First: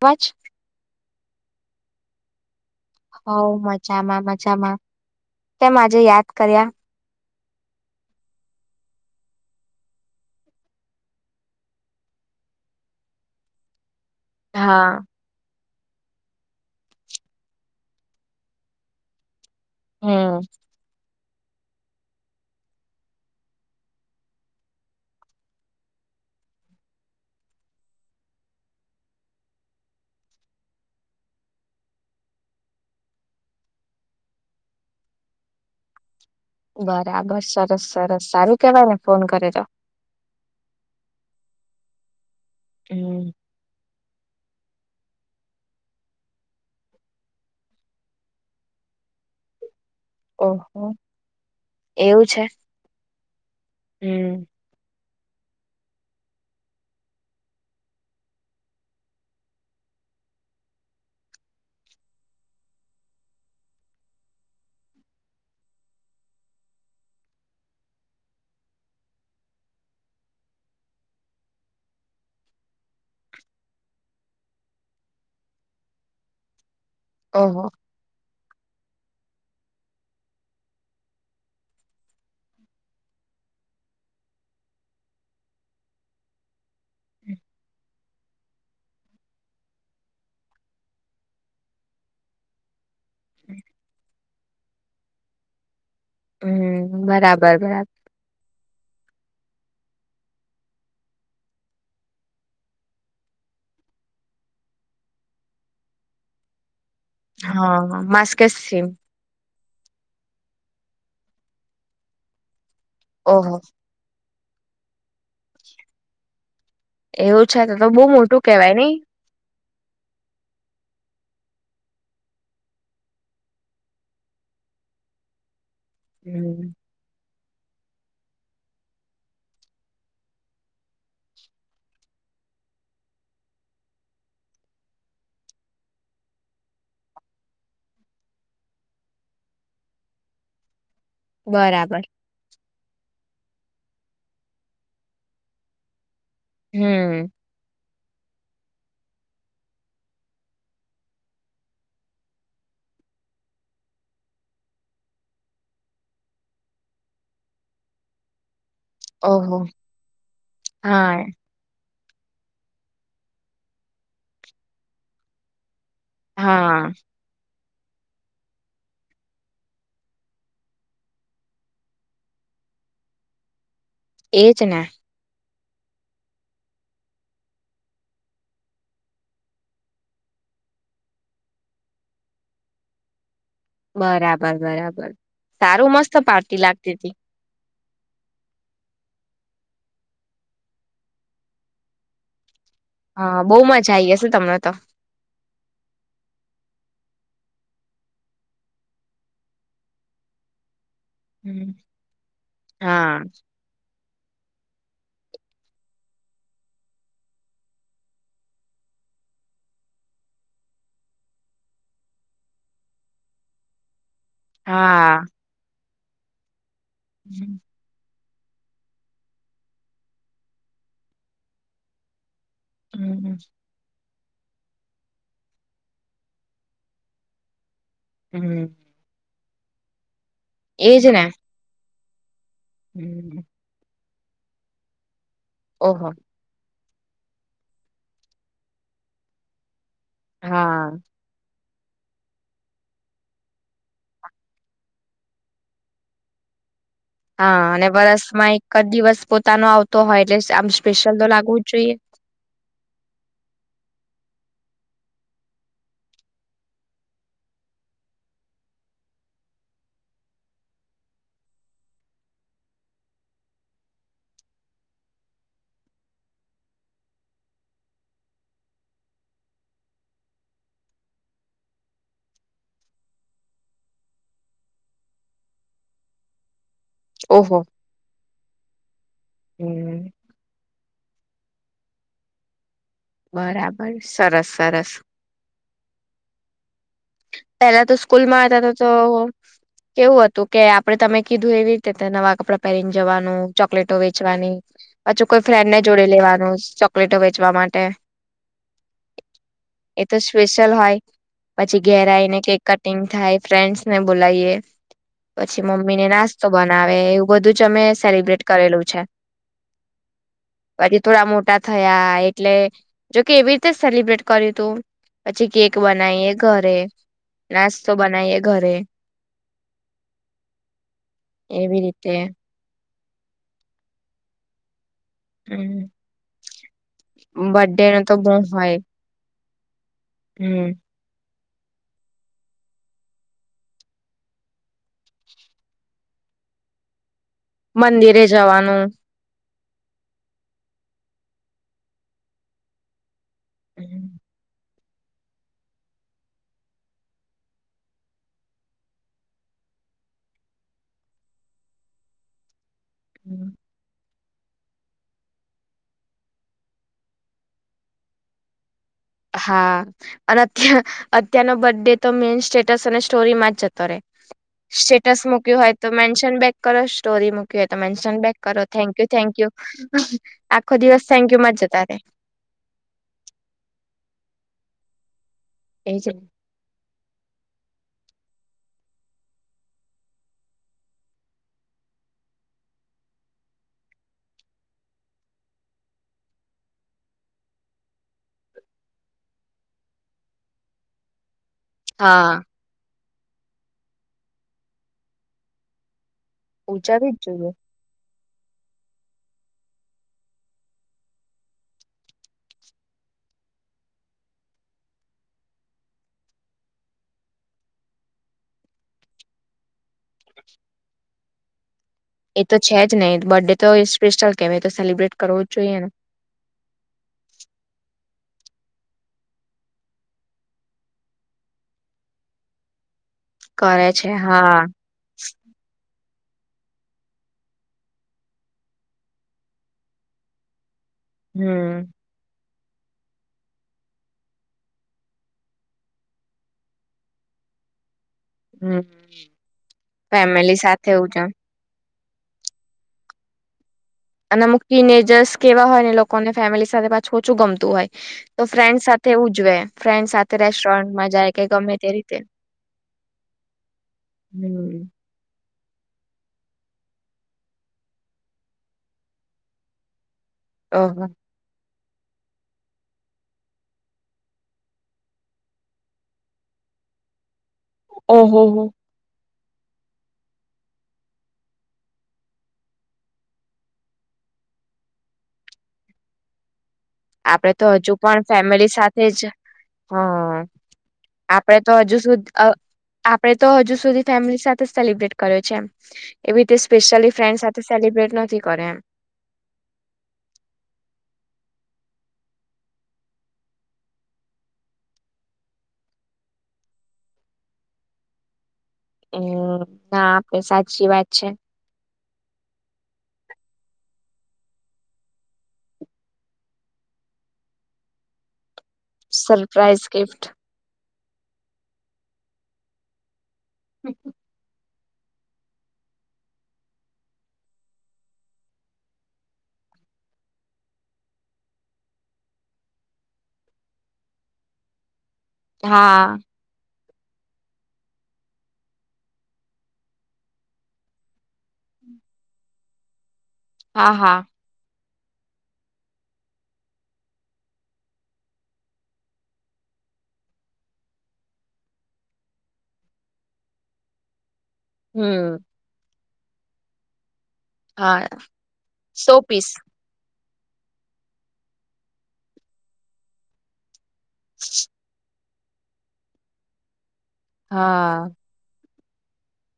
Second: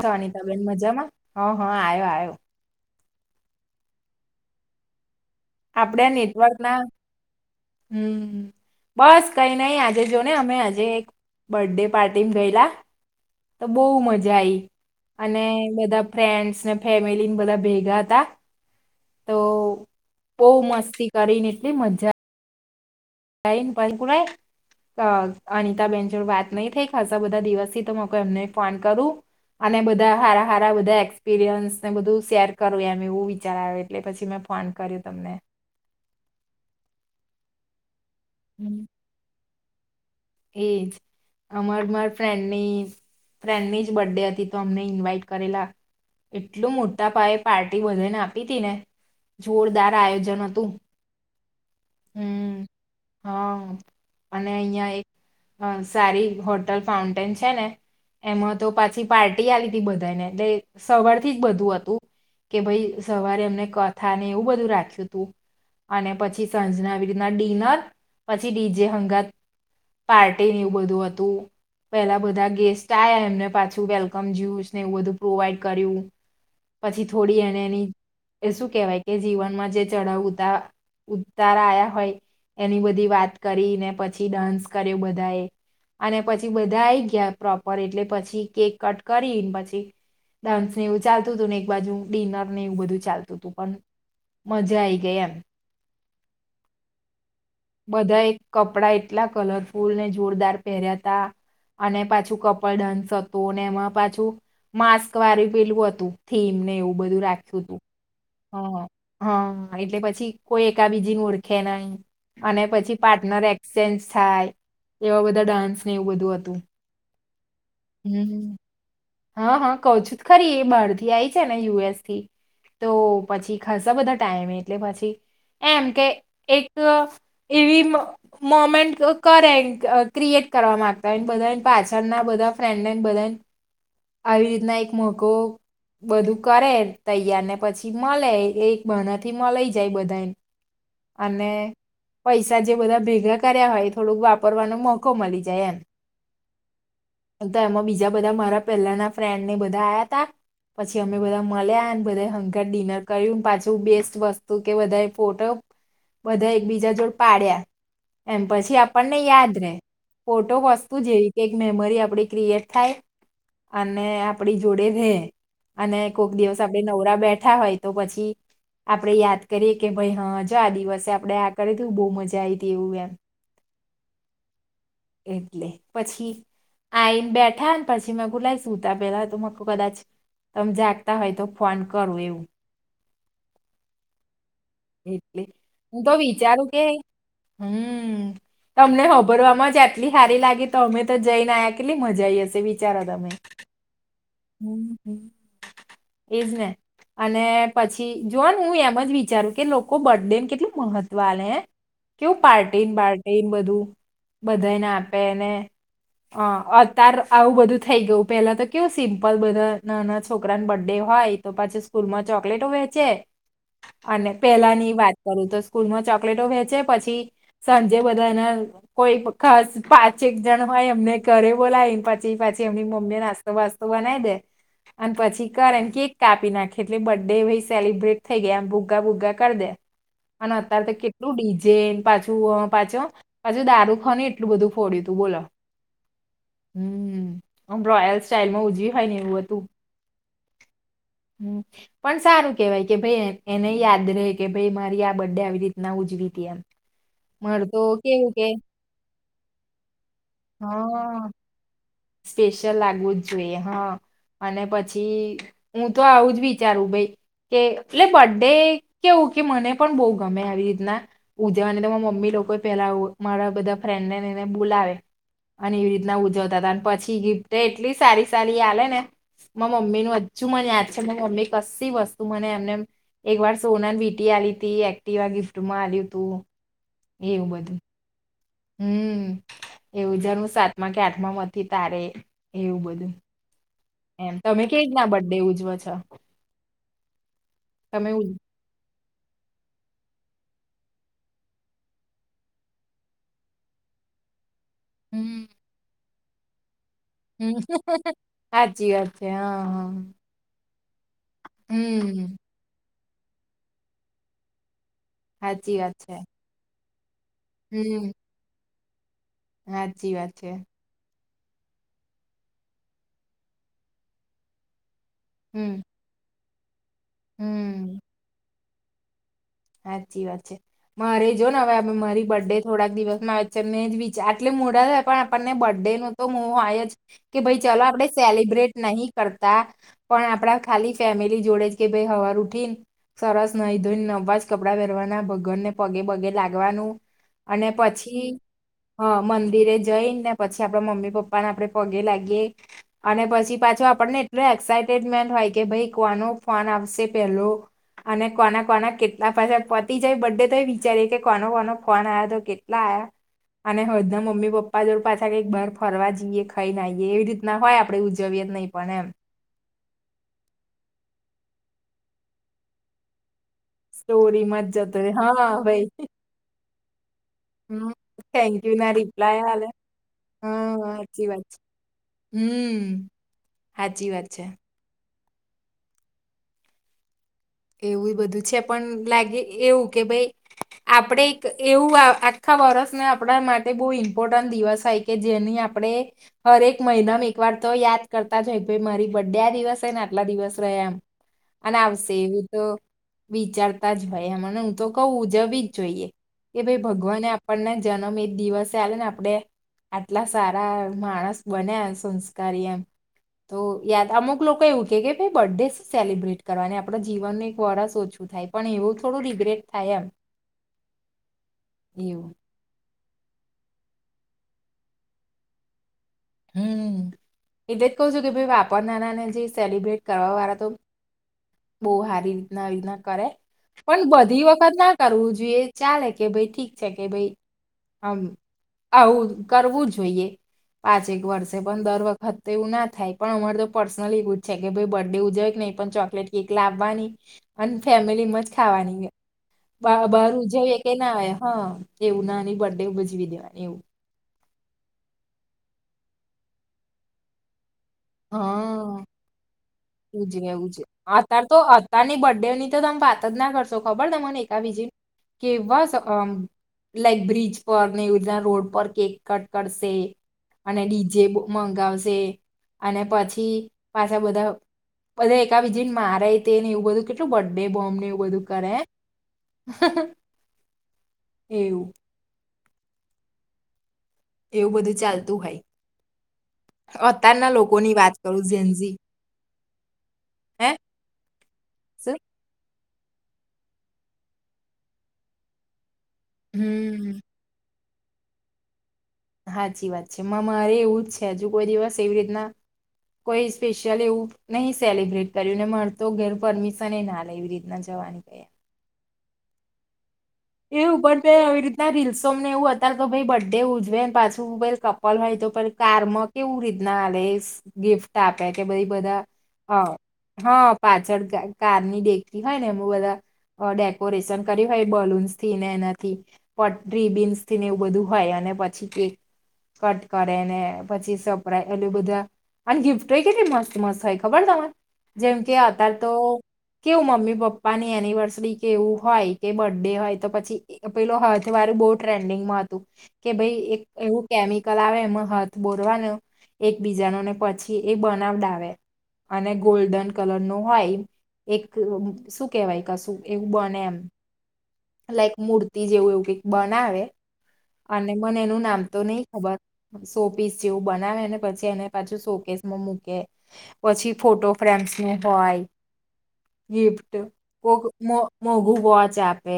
અવાજ બેન મજામાં હ હા આવ્યો આવ્યો હ મજામાં મજામાં કેમ આજે આપડે યાદ નેટવર્ક કર્યા ના હમ બસ કઈ નઈ આજે જો ને અમે આજે એક બર્થડે પાર્ટી ગયેલા તો બહુ મજા આઈ હા અને બધા ફ્રેન્ડસ ને ફેમિલીને બધા ભેગા તા તો હમ બહુ મસ્તી કરીને એટલી મજા કઈન પણકુને અહ અનિતા બેેન જોડું વાત નહી થઈ ખાસ બધા દિવસથી તો એમને ફોન કરું અને બધા હારા સારા બધા એક્સપિરિયન્સ ને બધું શેર કરું એમ એવું વિચાર્યું એટલે પછી મેં ફોન કર્યું તમને. બરાબર સરસ સરસ સારું કેવાય ને ફોન કર્યું તો. એજ અમાર માર ફ્રેન્ડની હમ ફ્રેન્ડની બર્થડે હતી તો અમને ઇન્વાઈટ કરેલા એટલું મોટા પાયે પાર્ટી બધેને આપી તી ને જોરદાર રા આયોજન હતું ઓહો એવું છે હમ્મ. હા હમ અને અહિયાં એક અહ સારી હોટલ ફાઉન્ટેન છે ને એમાં તો પાછી પાર્ટી આલી હતી બધાને એટલે સવાર થી જ બધું હતું. કે ભઈ સવારે એમને કથા ને એવું બધું રાખ્યું તું અને પછી સંજનાવી રીતના ડીનર પછી ડીજે હંગાત પાર્ટીને એવું બધું હતું. પેલા બધા ગેસ્ટ આયા એમને પાછું વેલકમ જયુસ ને એવું બધું પ્રોવાઈડ કર્યું પછી થોડી એને ઓહો એની એ શું કેહેવાય કે જીવનમાં જે ચઢાવ ઉતા ઉતાર આયા હોય એની બધી વાત કરીને પછી ડાન્સ કર્યું બધા એ અને પછી બધા આઈ ગયા પ્રોપર એટલે પછ છી કેક કટ કરીન પછી ડાન્સ ને એવું ચાલતું હતું ને એક બાજુ ડિનર ને એવું બધું ચાલતું હતું પણ મજા આઈ ગઈ એમ. હમ્મ, બરાબર બરા કપડા એટલા કલરફુલ ને જોરદાર પહેર્યા તા અને પાછું કપલ ડાન્સ હતું અને એમાં પાછું માસ્ક વાળું પેલું હતું થીમ ને એવું બધું રાખ્યું તું. હા માસ્કેસ હ, સીમ હા હા એટલે પછી કોઈ એકાબીજી ઓળખે નહિ અને પછી પાર્ટનર ઓહો એક્સચેન્જ થાય એવા બધા ડાન્સ ને એવું બધું હતું. એવું છે તો તો બહુ હમ્મ, મોટું હમ્મ. કેવાય નઈ હા હા કહું છું ખરી એ બારથી આઈ છે ને યુ એસ થી તો પછી ખાસા બધા ટાઈમે એટલે પછી એમ કે એક હમ અહ એવી મ-મોમેન્ટ કરે ક્રિ-ક્રિએટ કરવા માંગતા હો બધા પાછળના બધા આ ફ્રેન્ડને બધા આવી રીતના એક મોકો બધું કરે તૈયાર ને પછી મલે એ બનાથી મલાઈ જાય બધા અને બરાબર પૈસા જ જે બધા ભેગા કર્યા હોય થોડુંક વાપરવાનો મોકો મલી જાય એમ. હમ તો એમાં બીજા બધા મારા પેલાના ફ્રેન્ડ ને બધા આયા તા પછી અમે બધા મલ્યા ને બધા હંકાર ડિનર કર્યું પાછું બેસ્ટ વસ્તુ કે બધા એ ફોટો બધા એક બીજા જોડ પાડ્યા એમ પછી આપ પણને યાદ ઓહો રે ફોટો વસ્તુ હા જેવી કઈક મેમરી આપડી ક્રિએટ થાય અને આપડી જોડે રે અને કોક દિવસ આપડે હા નવરા બેઠા હોય તો પછી આપદે યાદ કરીએ કે ભાઈ હા જો આ દિવસે આપડે આ કરયુ તું બોહ મજા આઈ તી એવું એમ [inaudible] એજ ને એટલે પછી આઈને બેઠા પછી પછી મેં કે લાઈ સુતા પેલા તો મે કુ કદાચ તમે જાગતા હોય તો ફોન કરુ એવું. બરાબર બરાબર, એટલે સારું હું તો મસ્ત પાર્ટી વિચારું કે લાગતી હતી. હમ્મ. તમને હોભરવામાં જ આટલી સારી લાગી તો અમે તો જઈને આયા કેટલી મજા આવી હશે. વિચારો તમે હા બહુ મજા આઈ હશે તમને તો. એજને. અને પછી જોને હું એમ જ વિચારું કે લોકો બડેને કેટલું મહત્વ વાલે હમ કેવું પાર્ટી ને હા પાર્ટી ને બધું. બધાને આપેને, અતાર આવું બધું થઈ ગયું પેલા તો કેવું સિમ્પલ બધા નાના છોકરાને બર્થ ડે હોય તો પાછી સ્કૂલ માં ચોકલેટ વેચ વેચે છેે. અને પેલા ની વાત હા કરું તો સ્કૂલમાં ચોકલેટો વેચે પછી, હમ સાંજે બધા ના કોઈ ખાસ પાચેક જણ હોય એમને ઘરે બોલાયને પાછી પાછ જેમની મમ્મીને હમ નાસ્તો વાસ્તો બનાય ે અને પછી કર એને કેક કાપી નાખે એટલે બર્ ડે સેલિબ્રેટ થઈ ગયા એમ હમ. ભુગ્ગા ભુગ્ગા કરી દે, અને અત્યારે તો એજ ને કેટલું ડિઝેન પાછો, હમ. પાછું દારૂ ફ એટલું બધું ફોડ્યું તું બોલો. ઓહ. હમમ્, બ્રોયલ સ્ટાઈલ માં ઉજવી હોય ને એવું હતું. હા. પણ સારું કેવાય કે ભાઈ એને યાદ રહે કે ભાઈ મારી આ બર્ડે આવી રીતના ઉજવી હતી એમ. મારે હા તો અને કેવું કે વરસમાં એક જ દિવસ પોતાનો આવતો હોય એટલે આમ સ્પેશિયલ તો હા લાગવું જ જોઈએ. સ્પેશિયલ લાગવું જ જોઈએ હા. અને પછી હું તો આવુંજ વિચારું ભાઈ. કે એટલે બર્ ડે કેવું કે મને પણ બહુ ગમે આવી રીતના, ઉજવવાને તમા મમ્મી લોકો પેલા મારા બધા ફ્રેન્ડનેને બોલાવે, અને એવી રીતના ઉજવતા હતા. પછી ગિફ્ટ એટલી સારી સારી આલે ને. મા મમ્મીનું હજુ મને યાદ છે મમ્મી કશી વસ્તુ મને એમને એકવાર સોના વીટી લી ત એક્ટિવ ગિફ્ટમાં આલ્યું તું. એવું ઓહો બધું, હમ, હમ એવું જારું સાતમામાં કે આ માં તારે એવું બધું બરાબર. એમ સરસ તમે કે જ સરસ ના બર્ ડે ઉજવો છો. પેલા તો તમે સ્કૂલ ઉજ માં હતા તો તો કેવું હતું કે આપડે તમે કીધું એવી રીતે નવા કપડાં પહેરીને જવાનું ચોકલેટો વેચવાની. પાછું કોઈ ફ્રેન્ડ ને જોડી લેવાનું. ચોકલેટો હ વેચવા માટે સાચી વાત છે હા હા. એ તો સ્પેશિયલ હોય પછી હમ ઘેરાયને કેક કટિંગ થાય ફ્રેન્ડસને બોલાવીએ. પછી સાચી વાત મમ્મી ને છે નાસ્તો બનાવે એવું બધું જ અમે સેલિબ્રેટ કરેલું છે. હા સાચી વાત છે. ટા થયા એટલે, જોકે એવી રીતે સેલિબ્રેટ કર્યું તું, પછી કેક હમ બનાય. ઘરે, હમ નાસ્તો બનાઈએ ઘરે. સાચી વાત છે મારે જો ને એવી હવે રીતે મારી બર્ડે થોડાક દિવસ મા વચ્ચન ને જ વિચાર એટલે મૂડા પણ આપણને બર્થડે નું તો મો આય જ કે હમ ભાઈ ચલો બર્થડે આપણે ન તો બહુ સેલિબ્રેટ હોય નહી કરતા, પણ આપડા હમ ખાલી ફેમિલી જોડે જ કે ભાઈ હવાર ઉઠી ને, સરસ નહી ધોઈને નવાજ કપડાં પહેરવાના ભગન ને પગે બગે લાગવાનું. અને પછી, મંદિરે જવાનું હ મ ધીરે જઈને પછી આપડ મમ્મી પપ્પાને આપડે પગે લાગીએ. અને પછી પાછો આપણને એટલે એક્સાટ જ મે હોય કે ભાઈ કોનો ફોન આવશે પેલો, અને કોના કોના કે ના પાછા પતી જાય બ્ડે તોયે વિચારીએ કે કોનો કોનો ફોન આયો તો કેટ લા આયા અને હળદમા મમ્મી પપ્પા જોડ પાછા કંઈક બાર ફરવા જઈએ ખાઈ ને આયે એવી રીતના હોય આપણેે ઉજવીએ જ નહીં પણ એમ હા અને અત અત્યારનો બડે તો મેન સ્ટેટસ અને સ્ટોરી માં જ જતો રે સ્ટોરીમાં જ જતો રહે સ્ટેટ્સ હા મૂકયું હોય ભાઈ તો મેનશન બેક કરો સ્ટોરી મૂકી હોય તો હમ મેન્શન બેક કરો થેન્ક યુ ના થેન્કયુ થેન્ક રિપ્લાય યુ આલે હા આખો દિવસ સાચી વાત થેન્કયુમા જ જતા રે હમ હાચી વાત છે એ છે એવું બધું છે પણ લાગે એવું કે ભઈ આપડ એવું આખા વર્ષ આપ માટે બહ ઇમ્પોર્ટન્ટ દિવસ હોય કે જેની આપણે હરેક મહિનામાં એકવાર તો યા યાદ કરતા જહોય ભઈ મારી બર્ડે આ દિવસ છે ને આટલા દિવસ રહયા અને આવશે હા એવું તો વિચારતા જ હોયે એમને હું તો કઉ ઉજવી જ જોઈએ કે ભઈ ઉજાવી જ ભગવાને જોઈએ આપણને જન્મ એજ દિવસે આવેલે ને આપડે આટલા સારા માણસ બનયા સંસ્કારી એમ તો યાદ અમુક લોકો એવું કે કે ભે બર્થડે શું સેલિબ્રેટ કરવાની આપડો જ જીવનનું એક વરસ ઓછું થાય પણ એવું થોડું રિગ્રેટ થાય એમ [inaudible] એવું એ તો છે જ નહી બર્થડે તો એ સ્પેશિયલ કેમ તો સેલિબ્રેટ કરવો જ જોઈએ ને. હમ્મ, એટલે જ કહ છું કે ભાઈ વાપર નાના ને જે સેલિબ્રેટ કરવા વાળા તો બહુ હારી રીતના રીતના કરે કરે પણ છે બધી હા વખત ના કરવું જોઈએ ચાલે કે ભઈ ઠીક છે કે ભઈ આમ આવું કરવું જોઈએ પાંચ એક વર્ષે હમ પણ દર વખત તે એવું ના થાય પણ અમાર તો પર્સનલ ગુજ છે કે ભાઈ બર્થ ડે ઉજવે કે નહીં પણ ચોકલેટ એક લાવવાની અન ફેમિલીમાં જ હમ ખાવાની બહા-બહાર ફેમિલી ઉજવીએ કે સાથે ના ઉજવ આવે હા એવું નાની બર્ડે ભજવી દેવાની એવું. અનેમુક ટીને એજર્સ કેવા હોય ને લોકોને ફેમિલી સાથે પાછું ઓછું ગમતું હોય. તો ફ્રેન્ડ હા સાથે ઉજવે ફ્રેન્ડ સાથે ઉજવે ઉજવે રેસ્ટોરન્ટમાં જાય કે ગમે તે રીતે અમ્મ વાત જ ના કરશો ખબર ત મને એકા હમ બીજી કે બસ અમ્મ લાઈક બ્રિજ પર ને ઉધના રોડ પર કેક કટ કરશે અને ઓહ ડીજે મ-મંગાવશે અને પછી પાછા બધા બધા એકા બીજીને મારે તે ને એવું બધું કેટલું બ ડે બોમ્બ ને એવું ઓહો બધું હો કરે, એવું. એવું બધું ચાલતું હોઈ. આપડે તો હજુ પણ ફેમિલી સાથે જ હા હે આપડે તો હજુ સુધ અહ આપડે તો હજુ સુધી ફેમિલી સાથે સેલિબ્રેટ કર્યો છે એમ. એવી રીતે સ્પેશ્યયલી હમ ફ્રેન્ડ સાથે સેલિબ્રેટ નથી કરે એમ. હાચી વાત છે માં મારે એવું જ છે હજુ કોઈ દિવસ એવી રીતના કોઈ સ્પેશિયલ એવું નહી સેલિબ્રેટ કર્યું ને મળતો ઘેર પરમિશન એ ના લે એવી રીતના જ વાની ગઈ આ. હમ્મ, ના આપે એ સાચી વાત ઉપર તે છે આવી રીતના રીલસોને એવું હતા તો ભાઈ બર ડે ઉજવે ને પાછું ઉ કપલ હોય તો પે કારમાં કેવું રીતના ના આલે એસ ગિફ્ટ આપે. તે ભઈ બધા સરપ્રાઈઝ અહ ગિફ્ટ હા પાછળ ક-કારની ડેકી હોય ને એમું બધા અહ ડેકોરેશન કરી હોય બલૂન્સ થી ને એનાથી પટ્રી બીન્સ થીને એવું બધું હોય અને પછી કેક કટ કરે ને પછી સપરાય એટલે બધા અને ગિફ્ટોય કેટલી મસ્તી મસ્ત હોય ખબર તમારે જેમ કે અત્યારે તો હા કેવું મમ્મી પપ્પાની એનિવર્સરી કે એવું હોય કે બર્થડે હોય તો પછી એ પેલું હથ વારું બહુ ટ્રેન્ડિંગમાં હતું કે ભાઈ એક હા હા એવું કેમિકલ આવે માં હાથ બોરવાનો એક બીજાનો ને પછી એ બનાવડાવે. અને ગોલ્ડન કલર નો હોય. એક શું કેવાય કશું એવું બને એમ. હમ લાઈક મૂર્તિ જેવું એવું કઈક બનાવે હા અને મને એનું નામ તો સો નહી પીસ ખબર [inaudible] સો પીસ જેવું બનાવેને પછી એને પાછું સો કેસમાં મૂકે. પછી ફોટો ફ્રેમ્સ નું હોય ગિફ્ટ કોક હા મોઘું વોચ આપે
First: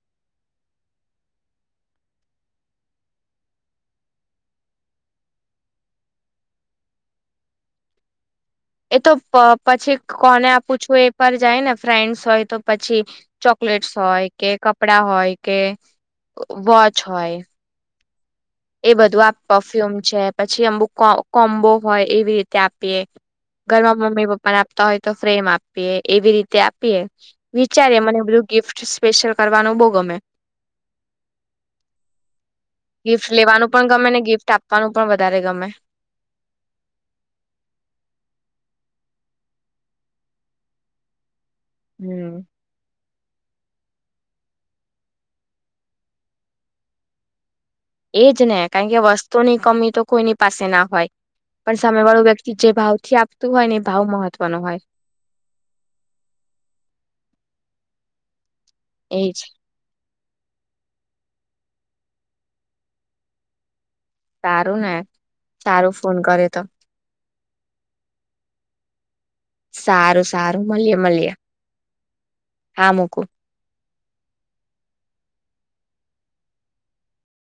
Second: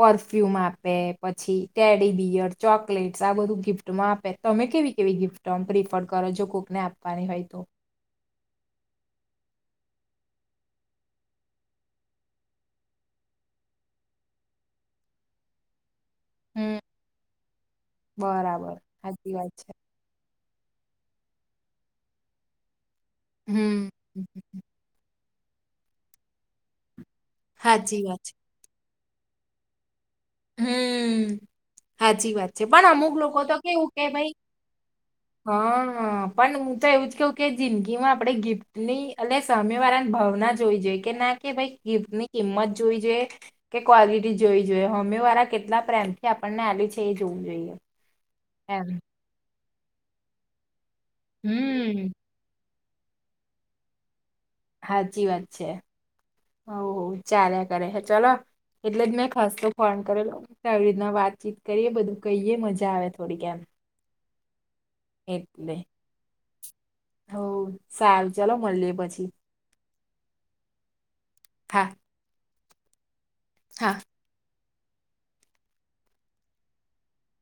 પરફ્યુમ આપે પછી ટેડી બિયર ચોકલેટસ આ બધું ગિફ્ટમાં આપે તમે કેવી કેવી ગિફ્ટ આમ પ્રિફર કરો જો કોકને આપવાની હોય તો? એ તો પ-પછી કોને આપું છું એ પર જાય ને ફ્રેન્ડ્સ હોય તો પછી ચોક લેટસ હોય કે કપડા હોય કે હમ વોચ હોય બરાબર એ બધું સાચી આ વાત પરફ્યુમ છે પછી અંબુક કો-કોમ્બો હોય એવી રીતે આપ પીએ ઘર હમ માં મમ્મી પપ્પા ને આપતા હોય તો ફ્રેમ આપીએ એવી રીતે આપીએ સાચી વિચારી મને વાત બલું ગિફ્ટ સ્પેશિયલ કરવાનું બહુ ગમે. હેઈ હાચી વાત છે પણ અમુક ગિફ્ટ લેવાનું પણ ગમેને ગિફ્ટ આપવાનું પણ વધારે ગમે હં, હં પન ઉં તો એવું જ કેઉ કે જિંદગી માં આપણે ગિફ્ટની અને સામેવારાની ભાવના જોવી જોઈએ કે ના કે ભાઈ ગિફ્ટની હમ કિંમત જોવી જોઈએ કે ક્વોલિટી જોવી જોઈએ હોમીવારા કેટલા પ્રેમથી આપણને આલી છે એ જોવું જોઈએ. એજ ને કાણ કે એમ વસ્તુની કમી તો કોઈની પાસે ના હોય. પણ સામે હમ વાળું વ્યક્તિ જે ભાવથી આપતું હોય ને એ ભાવ મહત્ હાચી વાત છે હઉ ચાલ્યા કરે છે હે ચલો એટલે જ મેં એજ ખાસતો ફોન કરેલો કે આવી રીતના વાતચીત કરીએ બધું કહીએ મજા આવે થોડીક એમ સારું ને સારું ફોન કરે તો હઉ સારું ચાલો મલ્યે પછી સારું સારું મલ્યે મલ્યે હા હા મૂકું. હા.